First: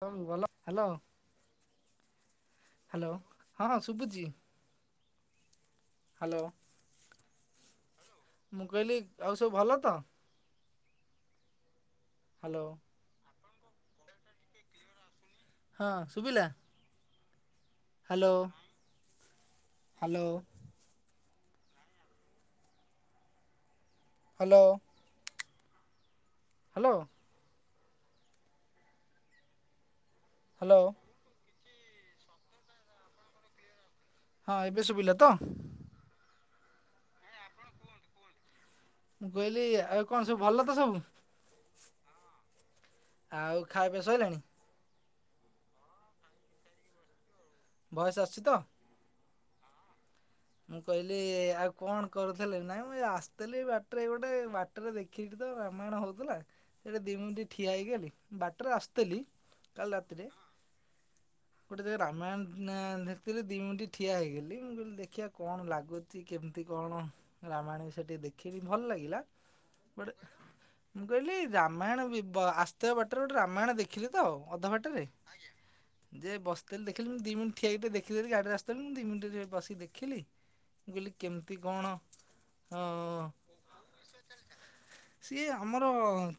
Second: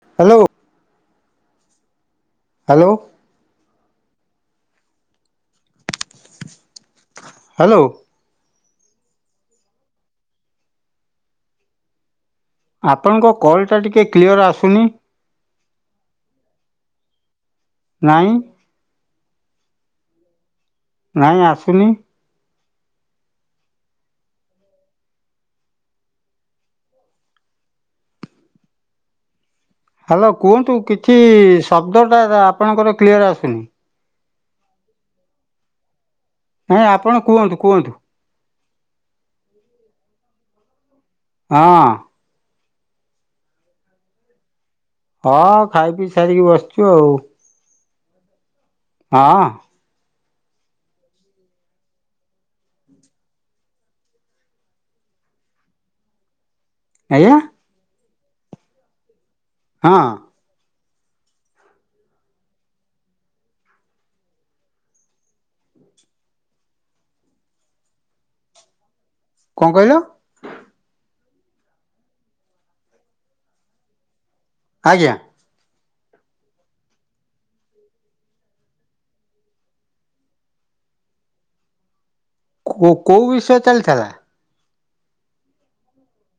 ସବୁ ଭଲ hello hello. ହଁଁ ଶୁବୁଚି ହ୍ୟାଲୋ। ହ୍ୟାଲୋ। ମୁଁ କହିଲି ଆଉ ସବୁ ଭଲ ତ? ହ୍ୟାଲୋ। ଆପଣଙ୍କ କଲ୍ ଟା ଟିକେ କ୍ଲିଅର୍ ଆସୁନି। ହଁ ସୁୁଭିଲା? ହ୍ୟାଲୋ ନାଇଁ ହ୍ୟାଲୋ। ନାଇଁ ଆସୁନି। ହ୍ୟାଲୋ। ହ୍ୟାଲୋ। ହ୍ୟାଲୋ କୁହନ୍ତୁ କିଛି ଶବ୍ଦଟା ଆପଣଙ୍କର କ୍ଲିଅର ଆସୁନି। ହଁ ଏବେ ଶୁଭିଲା ତ? ନାଇଁ ଆ ମୁଁ କହିଲି ଆଉ କଣ ସବୁ ଭଲ ତ ସବୁ? ହଁ। ଆଉ ଖାଇବା ଶଇଲାଣି। ହଁ ଖାଇ ପିଇ ସାରିକି ବସିଛୁ ଆଉ। ବୟସ ଆସଛି ତ? ହଁ। ମୁଁ କହିଲି ଆଉ କଣ କରୁଥିଲି ନାଇଁ ମୁଁ ଆସିଥିଲି ବାଟରେ ଗୋଟେ ବା ଟରେ ଦେଖିକି ତ ରାମାୟଣ ହୋଉଥିଲା। ସେଇଟା ଦି ମୁନି ଆଜ୍ଞା ଟିକେ ଠିଆ ହେଇଗଲି ବାଟରେ ଆସିଥିଲି କାଲି ହଁ ରାତିରେ। ଗୋଟେ ଜାଗା ରାମାୟଣ ଦେଖିଥିଲି ଦି ମିଣ୍ଟି ଠିଆ ହେଇଗଲି ମୁଁ କହିଲି ଦେଖିଆ। କଣ ଲାଗୁଛି କେମିତି କଣ ରାମାୟଣ ବିଷୟରେ ଟିକେ ଦେଖିବି ଭଲ ଲାଗିଲା। କଣ କହିଲ ଗୋଟେ ମୁଁ କହିଲି ରାମାୟଣ ଆସ୍ତେ ବାଟରେ ଗୋଟେ ରାମାୟଣ ଦେ ଦେଖିଲି ତ ଅଧା ବାଟରେ। ଆଜ୍ଞା ଯେ ବସିଥିଲି ଦେଖିଲି ମୁଁ ଦି ମିଣ୍ଟି ଠିଆ ହେଇକି ଦେଖିଦେଲି ଗଡ଼ିରେ ଆସିଥିଲି ମୁଁ ଦି ମିଣ୍ଟି ଟିକେ ବସିକି ଦେଖିଲି। ମୁଁ କହିଲି କେମିତି କଣ? କୋ କୋଉ ଅଁ, ବିଷୟ ରେ ଚାଲିଥିଲା। ସିଏ ଆମର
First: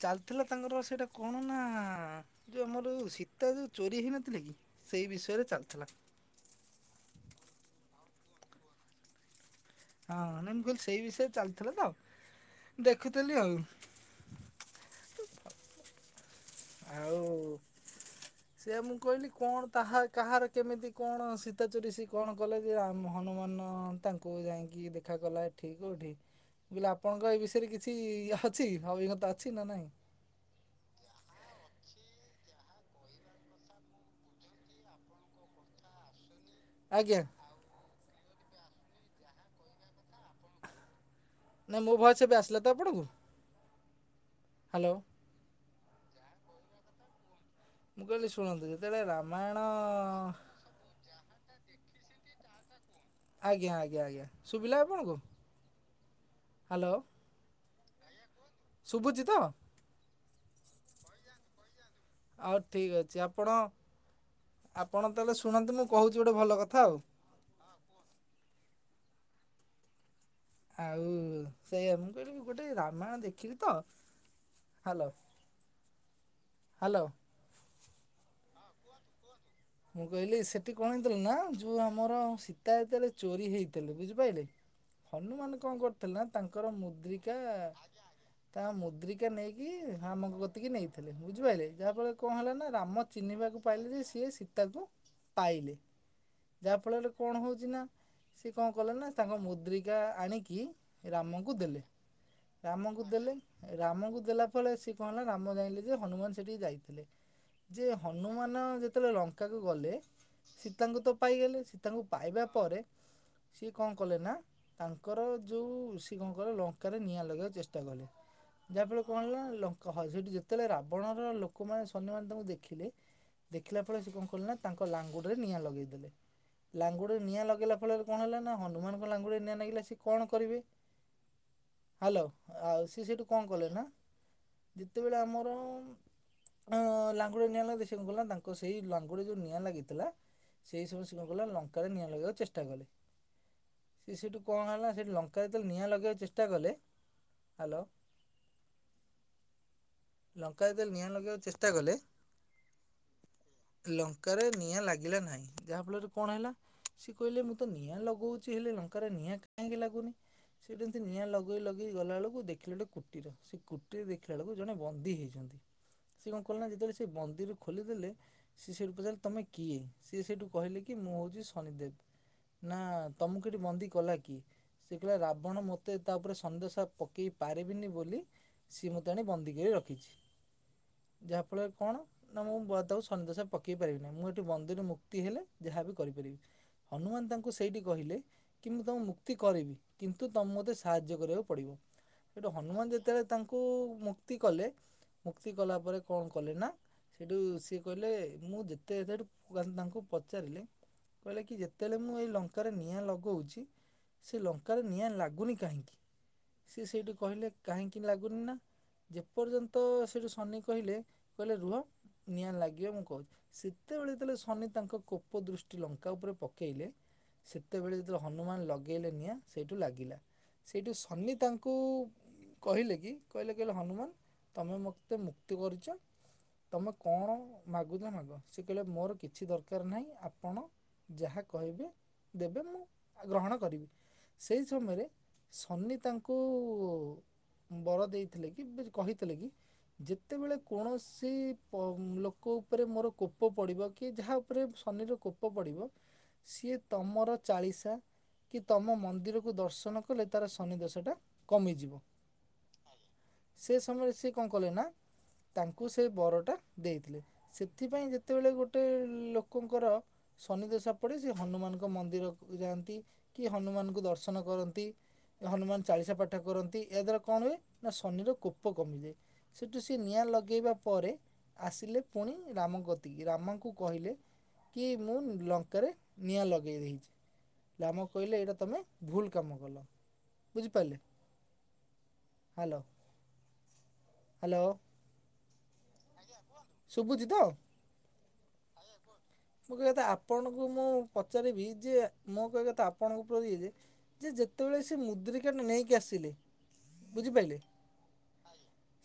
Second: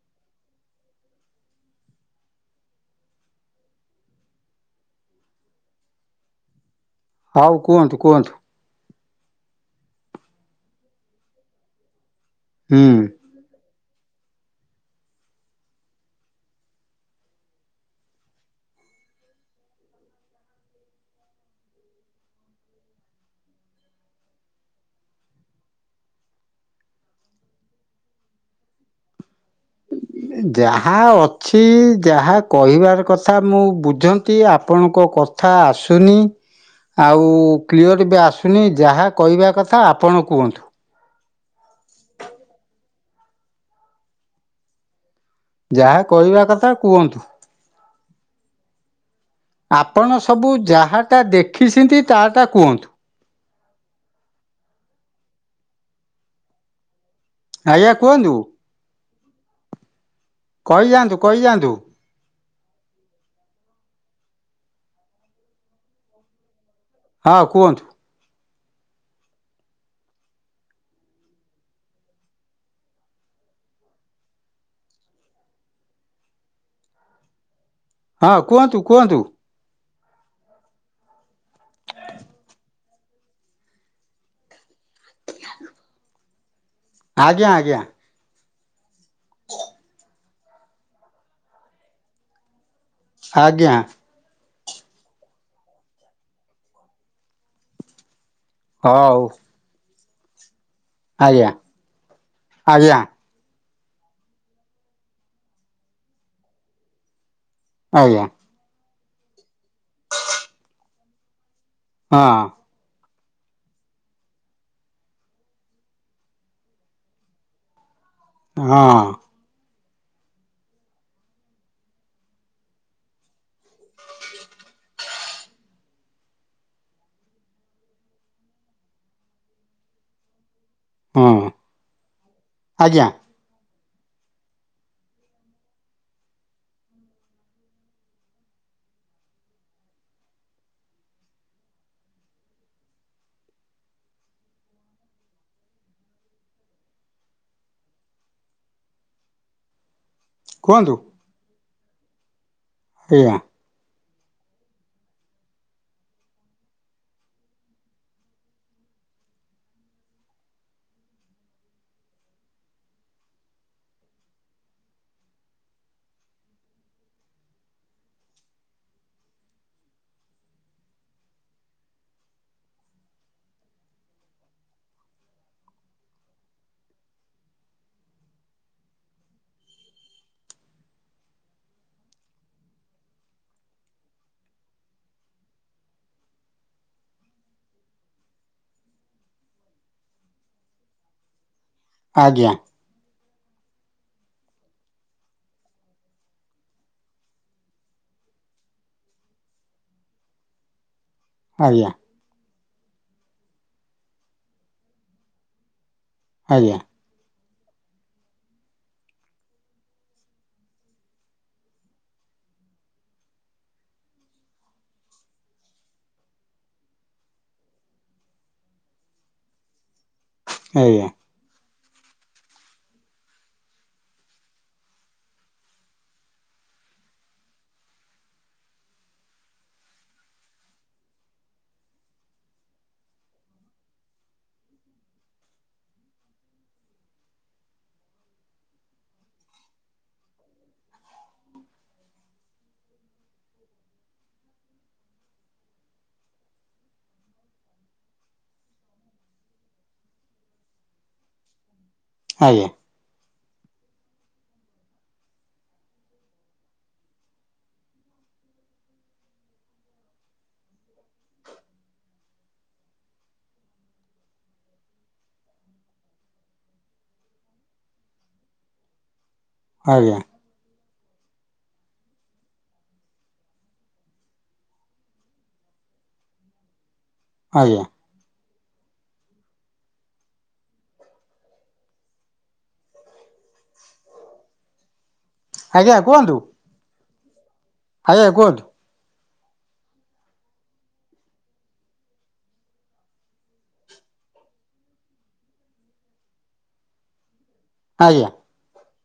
ଚାଲିଥିଲା ତାଙ୍କର ସେଇଟା କଣ ନା ଯୋଉ ଆମର ସୀତା ଯୋଉ ଚୋରି ହେଇନଥିଲା କି ସେଇ ବିଷୟରେ ଚାଲିଥିଲା। ହଉ କୁହନ୍ତୁ କୁହନ୍ତୁ। ହଁ ନାଇଁ ମୁଁ କହିଲି ସେଇ ବିଷୟରେ ଚାଲିଥିଲା ତ ହୁଁ ଦେଖୁଥିଲି ଆଉ। ଆଉ ସେଇଆ ମୁଁ କହିଲି କଣ ତାହା କାହାର କେମିତି କଣ ସୀତାଚୋରି ସେ କଣ? ଗଲେ ଯେ ର ହନୁମାନ ତାଙ୍କୁ ଯାଇକି ଦେଖା କଲା ଏଠି କୋଉଠି। ବୁଲେ ଆପଣଙ୍କ ଏ ବିଷୟରେ କିଛି ଇଏ ଅଛି ଅଭିଜ୍ଞତା ଅଛି ନା ନହିଁ। ଯାହା ଅଛି ଯାହା କହିବାର କଥା ମୁଁ ବୁଝନ୍ତି ଆପଣଙ୍କ କଥା ଆସୁନି। ଆଜ୍ଞା ଆଉ କ୍ଲିଅର ଏବେ ଆସୁନି ଯାହା କହିବା କଥା ଆପଣ କୁହନ୍ତୁ। ନାଇଁ ମୋ ଭଏସ୍ ଏବେ ଆସିଲା ତ ଆପଣକୁ ହ୍ୟାଲୋ ଯାହା କହିବା କଥା କୁହନ୍ତୁ ମୁଁ କହିଲି ଶୁଣନ୍ତୁ ଯେତେବେଳେ ରାମାୟଣ ତୁ ଯାହାକୁ ତା ଦେଖି ଚନ୍ତି ତାଟା କୁହନ୍ତୁ ଆଜ୍ଞା ଆଜ୍ଞା ଆଜ୍ଞା ଶୁଭିଲା ଆପଣଙ୍କୁ ହାଲୋ। ଆଜ୍ଞା କୁହନ୍ତୁ? ଶୁଭୁଛିି ତ। କହିଯାନ୍ତୁ କହିଯାନ୍ତୁ। ହଉ ଠିକ୍ ଅଛି ଆପଣ ଆପଣ ତାହାଲେ ଶୁଣନ୍ତୁ ମୁଁ କହୁଛି ଗୋଟେ ଭଲ କଥା ଆଉ। ହଁ କୁହନ୍ତୁ। ଆଉ ସେଇଆ ମୁଁ କହିଲି ଗୋଟେ ରାମାୟଣ ଦେଖିଲି ତ। Hello hello. ହଁ କୁହନ୍ତୁ କୁହନ୍ତୁ। ମୁଁ କହିଲି ସେଠି କଣ ହେଇଥିଲା ନା ଯୋଉ ଆମର ସୀତା ଯେତେଳେ ଚୋରି ହେଇଥିଲେ ବୁଝିପାରିଲେ। ହନୁମାନ କଣ କରୁଥିଲେ ତାଙ୍କର ମୁଦ୍ରିକା ଆଜ୍ଞା ଆଜ୍ଞା ତା ମୁଦ୍ରି କା ନେଇକି ରାମକ ଗତିକି ନେଇଥିଲେ ବୁଝିପାରିଲେ। ଯାହା ଫଳରେ କଣ ହେଲା ନା ରାମ ଚିହ୍ନିବାକୁ ଆଜ୍ଞା ପାଇଲି ଯେ ସିଏ ସି ତାକୁ ପାଇଲେ ଯାହା ଫଳରେ କଣ ହଉଛି ନା ସେ କଣ କଲେ ନା ହଉ ତାଙ୍କ ମୁଦ୍ରିକା ଆଣିକି ଆଜ୍ଞା ରାମଙ୍କୁ ଦେଲେ ଆଜ୍ଞା ରାମଙ୍କୁ ଦେଲେ। ରାମକୁ ଦେଲା ଫଳେ ସେ କଣ ହେଲା ରାମ ଜାଇଁଲେ ଯେ ହନୁମାନ ସେଠିକି ଯାଇଥିଲେ। ଯେ ଆଜ୍ଞା ହନୁମାନ ଯେତେବେଳେ ଲଙ୍କାକୁ ଗଲେ ସୀତାଙ୍କୁ ତ ପାଇଗଲେ। ସୀତାଙ୍କୁ ହଁ ପାଇବା ପରେ ସିଏ କଣ କଲେ ନା ତାଙ୍କର ଯୋଉ ସିଏ କଣ କଲେ ଲଙ୍କାରେ ନିଆଁ ଲଗେଇବାକୁ ଚେଷ୍ଟା କଲେ। ଯାହା ହଁ ଫଳରେ କଣ ହେଲା ନା। ହ ସେଠି ଯେତେବେଳେ ରାବଣର ଲୋକମାନେ ସୈନ୍ୟମାନେ ତାଙ୍କୁ ଦେଖିଲେ ଦେଖିଲା ଫଳେ ସେ କଣ ତାଙ୍କ ଲାଙ୍ଗୁଡରେ ନିଆଁ ଲଗେଇଦେଲେ। ଲାଙ୍ଗୁଡ ରେ ନିଆଁ ଲଗାଇଲା ଫଳରେ କଣ ହେଲା ନା ହନୁମାନଙ୍କ ଲାଙ୍ଗୁଡ ନିଆଁ ଲାଗିଲା ସେ କଣ କରିବେ? ହଁ ହାଲୋ ଆଉ ସେ ଆଜ୍ଞା ସେଇଠୁ କଣ କଲେ ନା ଯେତେବେଳେ ଆମର ଲାଙ୍ଗୁଡ ନିଆଁ ଲାଗି ସେ କଣ କଲେ ନା ତାଙ୍କ ସେଇ ଲାଙ୍ଗ ଯୋଉ ନିଆଁ ଲାଗିଥିଲା ସେଇ ସମୟ କଣ କଲା ଲଙ୍କାରେ ନିଆଁ ଲଗେଇବାକୁ ଚେଷ୍ଟା କଲେ। ସେ ସେଠୁ କଣ ହେଲା ନା ସେ ଲଙ୍କାରେ ଯେତେ ନିଆଁ ଲଗେଇବାକୁ ଚେଷ୍ଟା କଲେ। ହାଲୋ ଲଙ୍କା କୁହନ୍ତୁ ଯେତେଲେ ନିଆଁ ଲଗେଇବାକୁ ଚେଷ୍ଟା କଲେ ସେଇଆ। ଲଙ୍କାରେ ନିଆଁ ଲାଗିଲା ନାହିଁ, ଯାହାଫଳରେ କଣ ହେଲା? ସେ କହିଲେ ମୁଁ ତ ନିଆଁ ଲଗଉଛି ହେଲେ ଲଙ୍କାରେ ନିଆଁ କାହିଁକି ଲାଗୁନି। ସେ ଏମିତି ନିଆଁ ଲଗେଇ ଲଗେଇ ଗଲାବେଳକୁ ଦେଖିଲେ ଗୋଟେ କୁଟୀର। ସେ କୁଟିରରେ ଦେଖିଲା ବେଳକୁ ଜଣେ ବନ୍ଦୀ ହେଇଛନ୍ତି। ସେ କଣ କଲେ ନା ଯେତେବେଳେ ସେ ବନ୍ଦିରୁ ଖୋଲିଦେଲେ ସେ ସେଇଠୁ ପଚାରିଲେ ତମେ କିଏ? ସିଏ ସେଇଠୁ କହିଲେ କି ମୁଁ ହଉଛି ଶନିଦେବ୍। ନା ତମକୁ ଏଠି ବନ୍ଦୀ କଲା କିଏ? ସେ କହିଲା ରାବଣ ମୋତେ ତା ଉପରେ ସନ୍ଦେଶା ପକେଇ ପାରିବିନି ବୋଲି ସିଏ ମୋତେ ଆଣି ବନ୍ଦୀ କରି ରଖିଛି। ଯାହାଫଳରେ କଣ ନା ମୁଁ ବଦ [unintelligible] ସନିଦଶା ପକେଇ ପାରିବି ନାହିଁ ମୁଁ ଏଠି ବନ୍ଦୀରୁ ମୁକ୍ତି ହେଲେ ଯାହା ବିି କରିପାରିବି। ହନୁମାନ ତାଙ୍କୁ ସେଇଠି କହିଲେ କି ତମକୁ ମୁକ୍ତି କରିବି କିନ୍ତୁ ତମେ ମୋତେ ସାହାଯ୍ୟ କରିବାକୁ ପଡ଼ିବ ଆଜ୍ଞା ସେଉଠୁ ହନୁମାନ ଯେ ଯେତେବେଳେ ତାଙ୍କୁ ମୁକ୍ତି କଲେ ମୁକ୍ତି କଲା ପରେ କଣ କଲେ ନା ସେଇଠୁ ସିଏ କହିଲେ ମୁଁ ଯେତେ ଯେତାଡୁ ତାଙ୍କୁ ପଚାରିଲେ କହିଲେ କି ଆଜ୍ଞା ଯେତେବେଳେ ମୁଁ ଏଇ ଲଙ୍କା ଲଙ୍କାରେ ନିଆଁ ଲଗେଉଛି ସେ ଲଙ୍କାରେ ନିଆଁ ଲାଗୁନି କାହିଁକି ଆଜ୍ଞା ସେ ସେଇଠୁ କହିଲେ କାହିଁକି ଲାଗୁନି ନା ଯେ ପର୍ଯ୍ୟନ୍ତ ସେଇଠୁ ଶନି କହିଲେ କହିଲେ ରୁହ ନିଆଁ ଲାଗିଲେ ମୁଁ କହୁଛି ସେତେବେଳେ ଯେତେବେଳେ ଶନି ତାଙ୍କ କୋପ ଦୃଷ୍ଟି ଲଙ୍କା ଉପରେ ପକେଇଲେ ସେତେବେଳେ ଯେତେବେଳେ ହନୁମାନ ଲଗେଇଲେ ନିଆଁ ସେଇଠୁ ଲାଗିଲା ସେଇଠୁ ଆଜ୍ଞା ଶନି ତାଙ୍କ କୁ କହିଲେ କି କହିଲେ କହିଲେ ହନୁମାନ ତମେ ମୋତେ ମୁକ୍ତି କରିଛ ତମେ କଣ ମାଗୁଛ ମାଗ ସେ କହିଲେ ମୋର କିଛି ଦରକାର ନାହିଁ ଆପଣ ଯାହା କହିବେ ଦେବେ ମୁଁ ଗ୍ରହଣ କରିବି ସେଇ ସମୟରେ ଶନି ତାଙ୍କୁ ବର ଦେଇଥିଲେ କି କହିଥିଲେ କି ଯେତେବେଳେ କୌଣସି ଲୋକ ଉପରେ ମୋର କୋପ ପଡ଼ିବ କି ଯାହା ଉପରେ ଶନିର କୋପ ପଡ଼ିବ ସିଏ ତମର ଚାଳିଶା କି ତମ ମନ୍ଦିରକୁ ଦର୍ଶନ କଲେ ତାର ଶନିଦଶା ଟା କମିଯିବ ଆଜ୍ଞା ସେ ସମୟରେ ସେ କଣ କଲେ ନା ତାଙ୍କୁ ସେ ବରଟା ଦେଇଥିଲେ ସେଥିପାଇଁ ଯେତେବେଳେ ଗୋଟେ ଲୋକଙ୍କର ଶନିଦଶା ପଡ଼େ ସେ ହନୁମାନଙ୍କ ମନ୍ଦିର ଯାଆନ୍ତି କି ହନୁମାନଙ୍କୁ ଦର୍ଶନ କରନ୍ତି ହନୁମାନ ଚାଳିଶା ପାଠ କରନ୍ତି ଏହା ଦ୍ଵାରା କଣ ହୁଏ ନା ଶନିର କୋପ କମିଯାଏ ସେଠୁ ସେ ଆଜ୍ଞା ନିଆଁ ଲଗେଇବା ପରେ ଆସିଲେ ପୁଣି ରାମ କତିକି ରାମଙ୍କୁ କହିଲେ କି ମୁଁ ଲଙ୍କାରେ ନିଆଁ ଲଗେଇ ଦେଇଛି ଆଜ୍ଞା ରାମ କହିଲେ ଏଇଟା ତୁମେ ଭୁଲ କାମ କଲ ବୁଝିପାରିଲେ ହ୍ୟାଲୋ ହ୍ୟାଲୋ ଆଜ୍ଞା କୁହନ୍ତୁ ଶୁଭୁଛି ତ ଆଜ୍ଞା କୁହନ୍ତୁ ଏଇଆ କହନ୍ତି ମୁଁ କହିବା କଥା ଆପଣଙ୍କୁ ମୁଁ ପଚାରିବି ଯେ ମୁଁ କହିବା କଥା ଆପଣଙ୍କ ଉପ ଯେ ଯେ ଯେତେବେଳେ ସେ ମୁଦ୍ରିକାଟା ନେଇକି ଆସିଲେ ବୁଝିପାରିଲେ ଆଜ୍ଞା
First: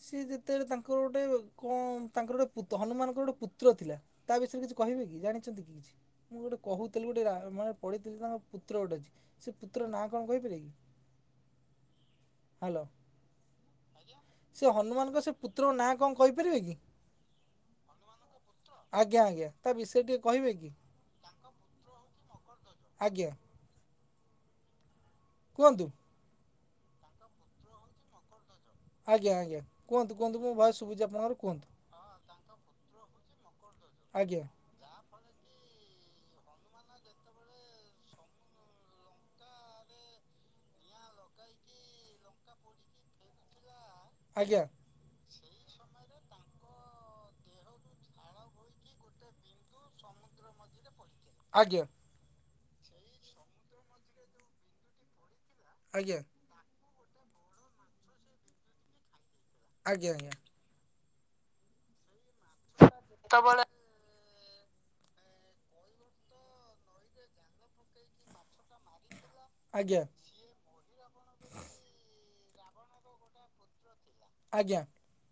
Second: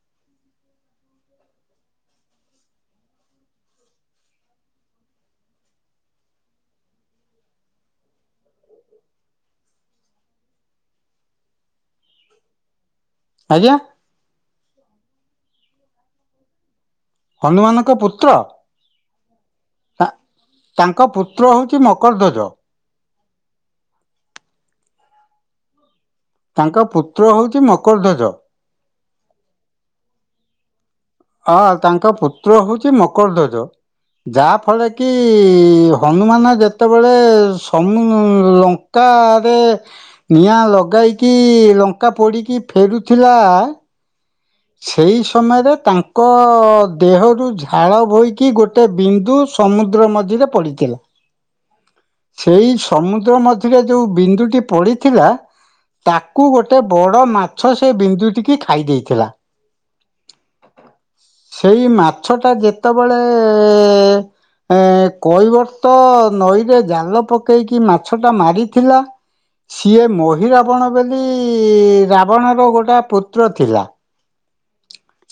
ସିଏ ଯେତେବେଳେ ତାଙ୍କର ଗୋଟେ କଣ ତାଙ୍କର ଗୋଟେ ପୁତ ହନୁମାନ ତାଙ୍କର ଗୋଟେ ପୁତ୍ର ଥିଲା ତା ବିଷୟରେ କିଛି କହିବେ କି ଜାଣିଛନ୍ତି କି କିଛି ମୁଁ ଗୋଟେ କହୁଥିଲି ଗୋଟେ ମାନେ ପଢ଼ଥିଲି ତାଙ୍କ ପୁତ୍ର ଗୋଟେ ଅଛି ସେ ପୁତ୍ରର ନାଁ କଣ କହିପାରେ କି ହ୍ୟାଲୋ ଆଜ୍ଞା ସେ ହନୁମାନଙ୍କ ସେ ପୁତ୍ରଙ୍କ ନାଁ କଣ କହିପାରିବେ କି ହନୁମାନଙ୍କ ପୁତ୍ର ଆଜ୍ଞା ଆଜ୍ଞା ତା ବିଷୟରେ ଟିକେ କହିବେ କି ତା ତାଙ୍କ ପୁତ୍ର ହେଉଛି ମକରଧ୍ୱଜ ଆଜ୍ଞା କୁହନ୍ତୁ ତାଙ୍କ ପୁତ୍ର ହଉଛି ମକର ଧ୍ୱଜ। ଆଜ୍ଞା, ଆଜ୍ଞା, କୁହନ୍ତୁ, କୁହନ୍ତୁ ମୋ ଭଏସ୍ ଶୁଭୁଛି ଆପଣଙ୍କର। କୁହନ୍ତୁ ହଁ ତାଙ୍କ ପୁତ୍ର ହଉଛି ମକର ଧ୍ୱଜ। ଆଜ୍ଞା ଯାହା ଫଳରେ କି ଇଏ ହନୁମାନ ଯେତେବେଳେ ସମୁନୁ ଲଙ୍କାରେ ନିଆଁ ଲଗାଇକି ଲଙ୍କା ପୋଡ଼ିକି ଫେରୁଥିଲା ଆଜ୍ଞା। ସେଇ ସମୟରେ ତାଙ୍କ ଦେହରୁ ଝାଳ ବୋହିକି ଗୋଟେ ବିନ୍ଦୁ ସମୁଦ୍ର ମଝିରେ ପଡ଼ିଥିଲା। ଆଜ୍ଞା ସେଇ ସମୁଦ୍ର ମଝିରେ ଯୋଉ ବିନ୍ଦୁଟି ପଡିଥିଲା ଆଜ୍ଞା ତାକୁ ଗୋଟେ ଗୋଟେ ବଡ଼ ମାଛ ସେ ବିନ୍ଦୁ ଟିକି ଖାଇ ଦେଇଥିଲା। ଆଜ୍ଞା ଆଜ୍ଞା। ସେଇ ମାଛ ଟା ଯେତେବେଳେ ଏ କୈବର୍ତ୍ତ ନଈରେ ଜାଲ ପକେଇକି ମାଛଟା ମାରି ଥିଲା ଆଜ୍ଞା ସିଏ ମ ଅହିରାବଣ ବୋଲି ରାବଣର ଗୋଟଏ ପୁତ୍ର ଥିଲା ଆଜ୍ଞା।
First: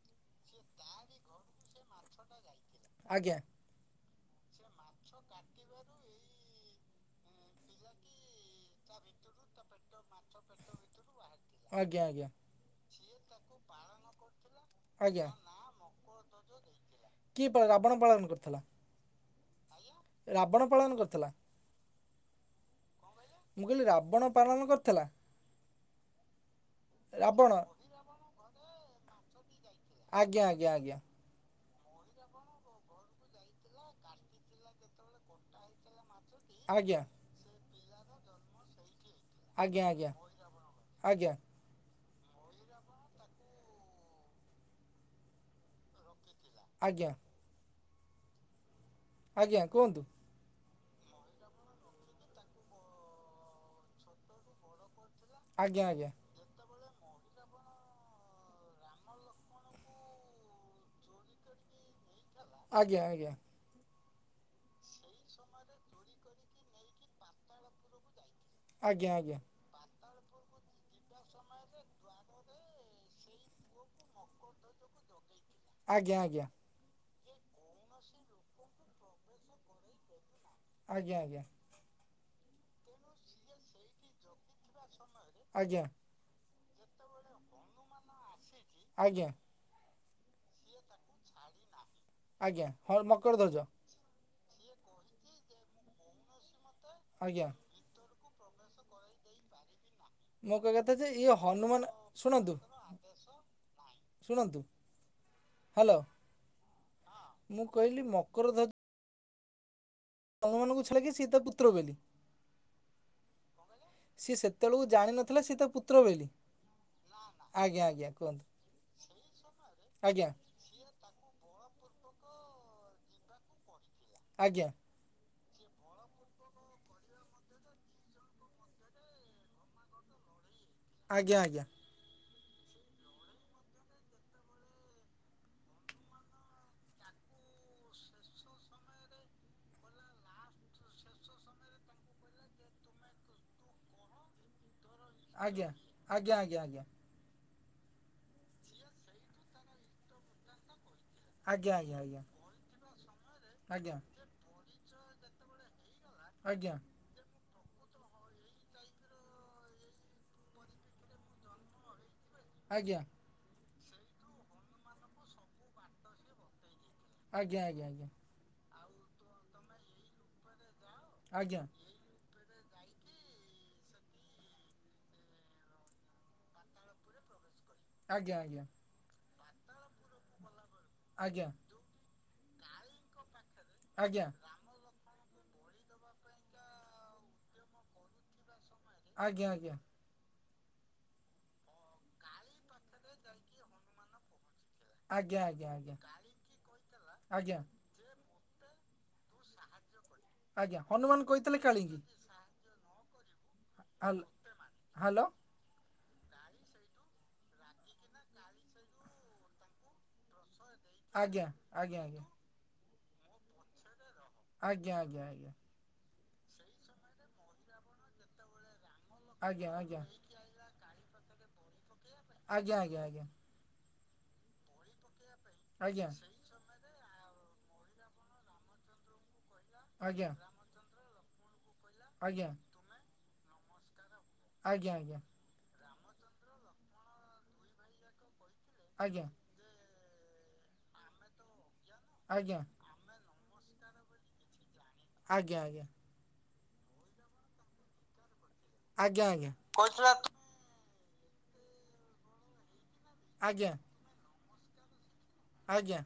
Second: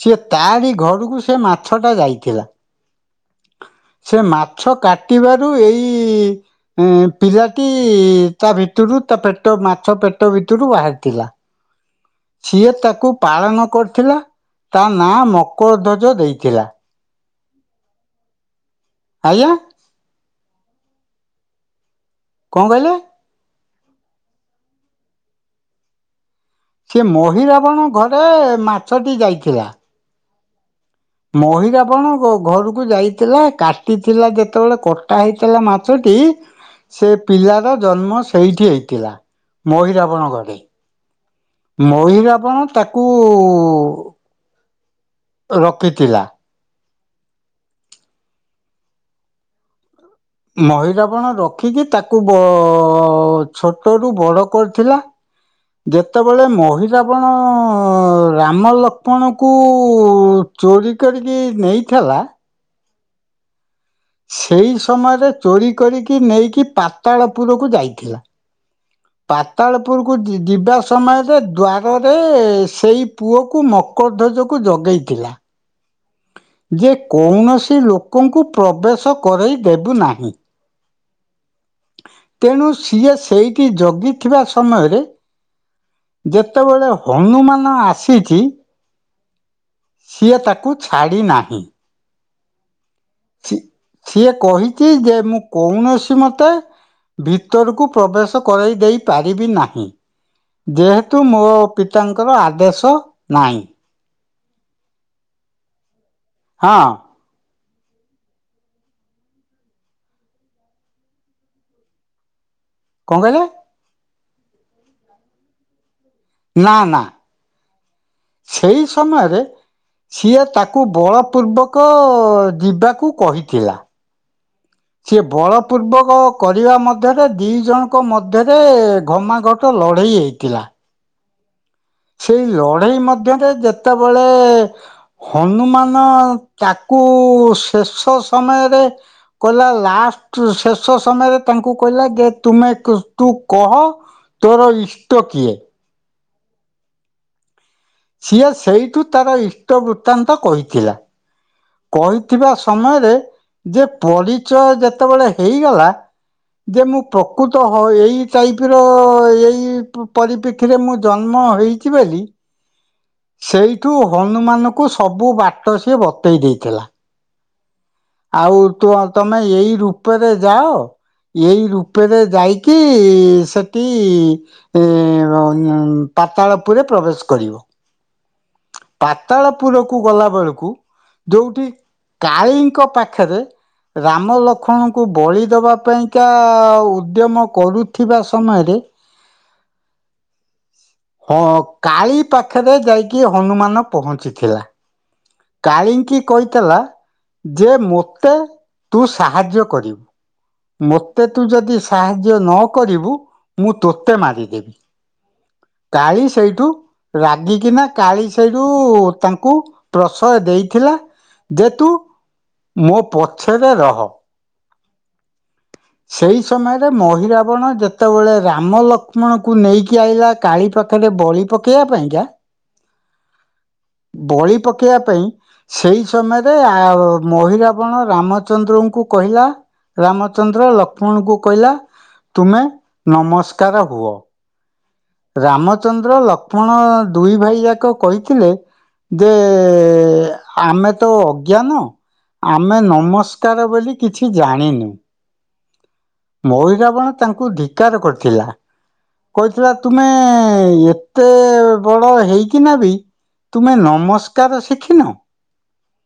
ସିଏ ତାରି ଘରକୁ ସେ ମାଛ ଟା ଯାଇଥିଲା। ଆଜ୍ଞା। ସେ ମାଛ କାଟିବାରୁ ଏଇ ପିଲାଟି ତା ଭିତରୁ ତା ପେଟ ମାଛ ପେଟ ଭିତରୁ ବାହାରିଥିଲା। ଆଜ୍ଞା-ଆଜ୍ଞା। ସିଏ ତାକୁ ପାଳନ କରିଥିଲା ତା ନାଁ ଆଜ୍ଞା ଆଜ୍ଞା। ମକରଧ୍ୱଜ ଦେଇଥିଲା। କିଏ ପାଳନ, ରାବଣ ପାଳନ କରିଥିଲା। ଆଜ୍ଞା? ରାବଣ ପାଳନ କରିଥିଲା। କଣ କହିଲେ? ମୁଁ କହିଲି ରାବଣ ପାଳନ କରିଥିଲା? ସିଏ ରାବଣ ମହିରାବଣ ଘରେ ମାଛଟି ଯାଇଥିଲା। ଅଜ୍ଞା-ଆଜ୍ଞା-ଆଜ୍ଞା। ମହିରାବଣ ଘରକୁ ଯାଇଥିଲା କାଟିଥିଲା ଯେତବେଳେ କଟା ହେଇଥିଲା ମାଛଟି ଆଜ୍ଞା ସେ ପିଲାର ଜନ୍ମ ସେଇଠି ହେଇଥିଲା। ଆଜ୍ଞା ମହିରାବଣ ଘରେ। ଆଜ୍ଞା ଆଜ୍ଞା ମହିରାବଣ ତାକୁ ରଖିଥିଲା। ଆଜ୍ଞା। ଆଜ୍ଞା କୁହନ୍ତୁ। ମହିରାବଣ ରଖିକି ତାକୁ ବ ଛୋଟ ରୁ ବଡ କରିଥିଲା। ଆଜ୍ଞା ଆଜ୍ଞା ଯେତେବେଳେ ମହିରାବଣ ରାମ ଲକ୍ଷ୍ମଣଙ୍କୁ କୁ ଚୋରି କରିକି ନେଇଥେଲା। ଆଜ୍ଞା-ଆଜ୍ଞା। ସେଇ ସମୟରେ ଚୋରି କରିକି ନେଇକି ପାତାଳପୁରକୁ ଯାଇଥିଲା। ଆଜ୍ଞା-ଆଜ୍ଞା। ପାତାଳପୁରକୁ ଯିବା ସମୟରେ ଦ୍ୱାରରେ ସେଇ ପୁଅକୁ ମକରଧ୍ୱଜ କୁ ଜଗେଇଥିଲା। ଆଜ୍ଞା-ଆଜ୍ଞା। ଯେ କୌଣସି ଲୋକଙ୍କୁ ପ୍ରବେଶ କରେଇ ଦେବୁ ନାହିଁ। ଆଜ୍ଞା ଆଜ୍ଞା। ତେଣୁ ସିଏ ସେଇଟି ଜଗିଥିବା ସମୟରେ ଆଜ୍ଞା ଆଜ୍ଞା ଯେତେବେଳେ ହନୁମାନ ଆସିଚି ଆଜ୍ଞା। ସିଏ ତାକୁ ଛାଡ଼ିନାହିଁ। ଆଜ୍ଞା ହଁ ମକରଧ୍ୱଜ। ସିଏ କହିଛି ଯେ ମୁଁ କୌଣସି ମତେ ଆଜ୍ଞା ଭିତରକୁ ପ୍ରବେଶ କରେଇ ଦେଇ ପାରିବି ନାହିଁ। ମୋ କହିବା କଥା ଯେ ଯେହେତୁ ଇଏ ମୋ ହନୁମାନ ପିତା ଙ୍କର ଶୁଣନ୍ତୁ ଆଦେଶ ନାହିଁ। ଶୁଣନ୍ତୁ ହ୍ୟାଲେ। ହଁ। ମୁଁ କହିଲି ମକରଧ୍ବ ତମ ମାନଙ୍କୁ ଛାଡ଼ିକି ସିଏ ତା ପୁତ୍ର କହିଲି। କଣ କହିଲେ? ସିଏ ସେତେ ବେଳକୁ ଜାଣିନଥିଲା ସିଏ ତା ପୁତ୍ର ବେଲି? ନା-ନା ସେଇ ସମୟରେ ଆଜ୍ଞା ସିଏ ତା ତାକୁ ବଳପୂର୍ବକ ଯିବାକୁ କହିଥିଲା। ଆଜ୍ଞା। ସିଏ ବଳ ପୂର୍ବକ କରିବା ମଧ୍ୟରେ ଦି ଜଣ ଙ୍କ ମଧ୍ୟରେ ଘମାଘେ ଟ ଲଢ଼େଇ ହେଇଥିଲା। ଆଜ୍ଞା ଆଜ୍ଞା। ସେଇ ଲଢ଼େଇ ମଧ୍ୟରେ ଯେତେବେଳେ ହନୁମାନ ତାକୁ ଶେଷ ସମୟ ରେ କହିଲା ଲାଷ୍ଟ ଶେଷ ସମୟରେ ତାଙ୍କୁ କହିଲା ଯେ ତୁମେ ତୁ କହ ତୋର ଇ ଆଜ୍ଞା ଆଜ୍ଞା ଆଜ୍ଞା ଆଜ୍ଞା। ସିଏ ସେଇଠୁ ତାର ଇଷ୍ଟ ବୃତ୍ତାନ୍ତ କହିଥିଲା। ଆଜ୍ଞା ଆଜ୍ଞା। କହିଥିବା ସମୟରେ ଯେ ଆଜ୍ଞା ପରିଚୟ ଯେତେବେଳେ ହେଇଗଲା। ଆଜ୍ଞା ଯେ ମୁଁ ପ୍ରକୃତ ହ ଏଇ ଟାଇପ ର ଏଇ ପରିପ୍ରେକ୍ଷୀରେ ମୁଁ ଜନ୍ମ ହୋଇଛି ବୋଲି। ଆଜ୍ଞା। ସେଇଠୁ ହନୁମାନଙ୍କୁ ସବୁ ବାଟ ସିଏ ବତେଇ ଦେଇଥିଲା। ଆଜ୍ଞା ଆଜ୍ଞା ଆଜ୍ଞା। ଆଉ ତୁ ତମେ ଏଇ ରୂପରେ ଯାଅ ଆଜ୍ଞା ଏଇ ରୂପ ରୂପ ରେ ଯାଇକି ସେଠି ଏ ପାତାଳ ପୁରରେ ପ୍ରବେଶ କରିବ। ଆଜ୍ଞା ଆଜ୍ଞା। ପାତାଳପୁର କୁ ଗଲା ବେଳକୁ ଆଜ୍ଞା ଯୋଉଠି କାଳୀ ଙ୍କ ପାଖରେ ଆଜ୍ଞା ଆଜ୍ଞା ଆଜ୍ଞା ରାମ ଲକ୍ଷ୍ମଣ କୁ ବଳି ଦେବା ପାଇଁକା ଉଦ୍ୟମ କରୁଥିବା ସମୟରେ ଆଜ୍ଞା ଆଜ୍ଞା। ହଁ କାଳି ପାଖରେ ଯାଇକି ହନୁମାନ ପହଞ୍ଚିଥିଲା। କାଳି ଆଜ୍ଞା। ଆଜ୍ଞା ଆଜ୍ଞା ଆଜ୍ଞା ଙ୍କି କହିଥିଲା ଆଜ୍ଞା ଯେ ମୋତେ ତୁ ସାହାଯ୍ୟ କରିବୁ। ଆଜ୍ଞା ହନୁମାନ ମୋତେ ତୁ କହିଥିଲେ ଯଦି କାଳିଙ୍ଗି। ସାହାଯ୍ୟ ନ କରିବୁ ମୁଁ ତୋତେ ହାଲ ମାରିଦେବି। ହ୍ୟାଲୋ କାଳି ସେଇଠୁ ରାଗିକିନା କାଳି ସେଇଠୁ ତାଙ୍କୁ ପ୍ରସୟ ଦେଇ ଥିଲା ଆଜ୍ଞା ଯେ ତୁ ଆଜ୍ଞା ଆଜ୍ଞା ମୋ ପଛରେ ରହ। ଆଜ୍ଞା ଆଜ୍ଞା ଆଜ୍ଞା। ସେହି ସମୟରେ ମହିରାବଣ ଯେତେବେଳେ ରାମ ଲକ୍ଷ୍ମଣକୁ ଆଜ୍ଞା ଆଜ୍ଞା ନେଇକି ଆଇଲା କାଳି ପାଖରେ ବଳି ପକାଇବା ପାଇଁକା। ଆଜ୍ଞା ଆଜ୍ଞା ଆଜ୍ଞା। ବଳି ପକେଇବା ପାଇଁ ସେଇ ଆଜ୍ଞା ଆଜ୍ଞା ସମୟ ରେ ମହିରାବଣ ରାମଚନ୍ଦ୍ରଙ୍କୁ କହିଲା ଆଜ୍ଞା ରାମ ଚନ୍ଦ୍ର ଲକ୍ଷ୍ମଣଙ୍କୁ କହିଲା ଆଜ୍ଞା ଆଜ୍ଞା। ତୁମେ ନମସ୍କାର ହୁଅ ଆଜ୍ଞା ଆଜ୍ଞା। ରାମଚନ୍ଦ୍ର ଲକ୍ଷ୍ମଣ ଦୁଇ ଭାଇ ଯାକ କହିଥିଲେ ଆଜ୍ଞା ଯେ ଏ ଆମେ ତ ଅଜ୍ଞାନ ଆଜ୍ଞା ଆମେ ନମସ୍ ତାର ବୋଲି କିଛି ଜାଣିନି। ଆଜ୍ଞା ଆଜ୍ଞା। ମହିରାବଣ ତାଙ୍କୁ ଧିକାର କରିଥିଲା ଆଜ୍ଞା ଆଜ୍ଞା ଆଜ୍ଞା କହିଥିଲା ତୁମେ ଏ ଏତେ ବଡ ହେଇକିନା ବି ଆଜ୍ଞା ଆଜ୍ଞା ତୁମେ ନମସ୍କାର ଶିଖିନ। ଆଜ୍ଞା।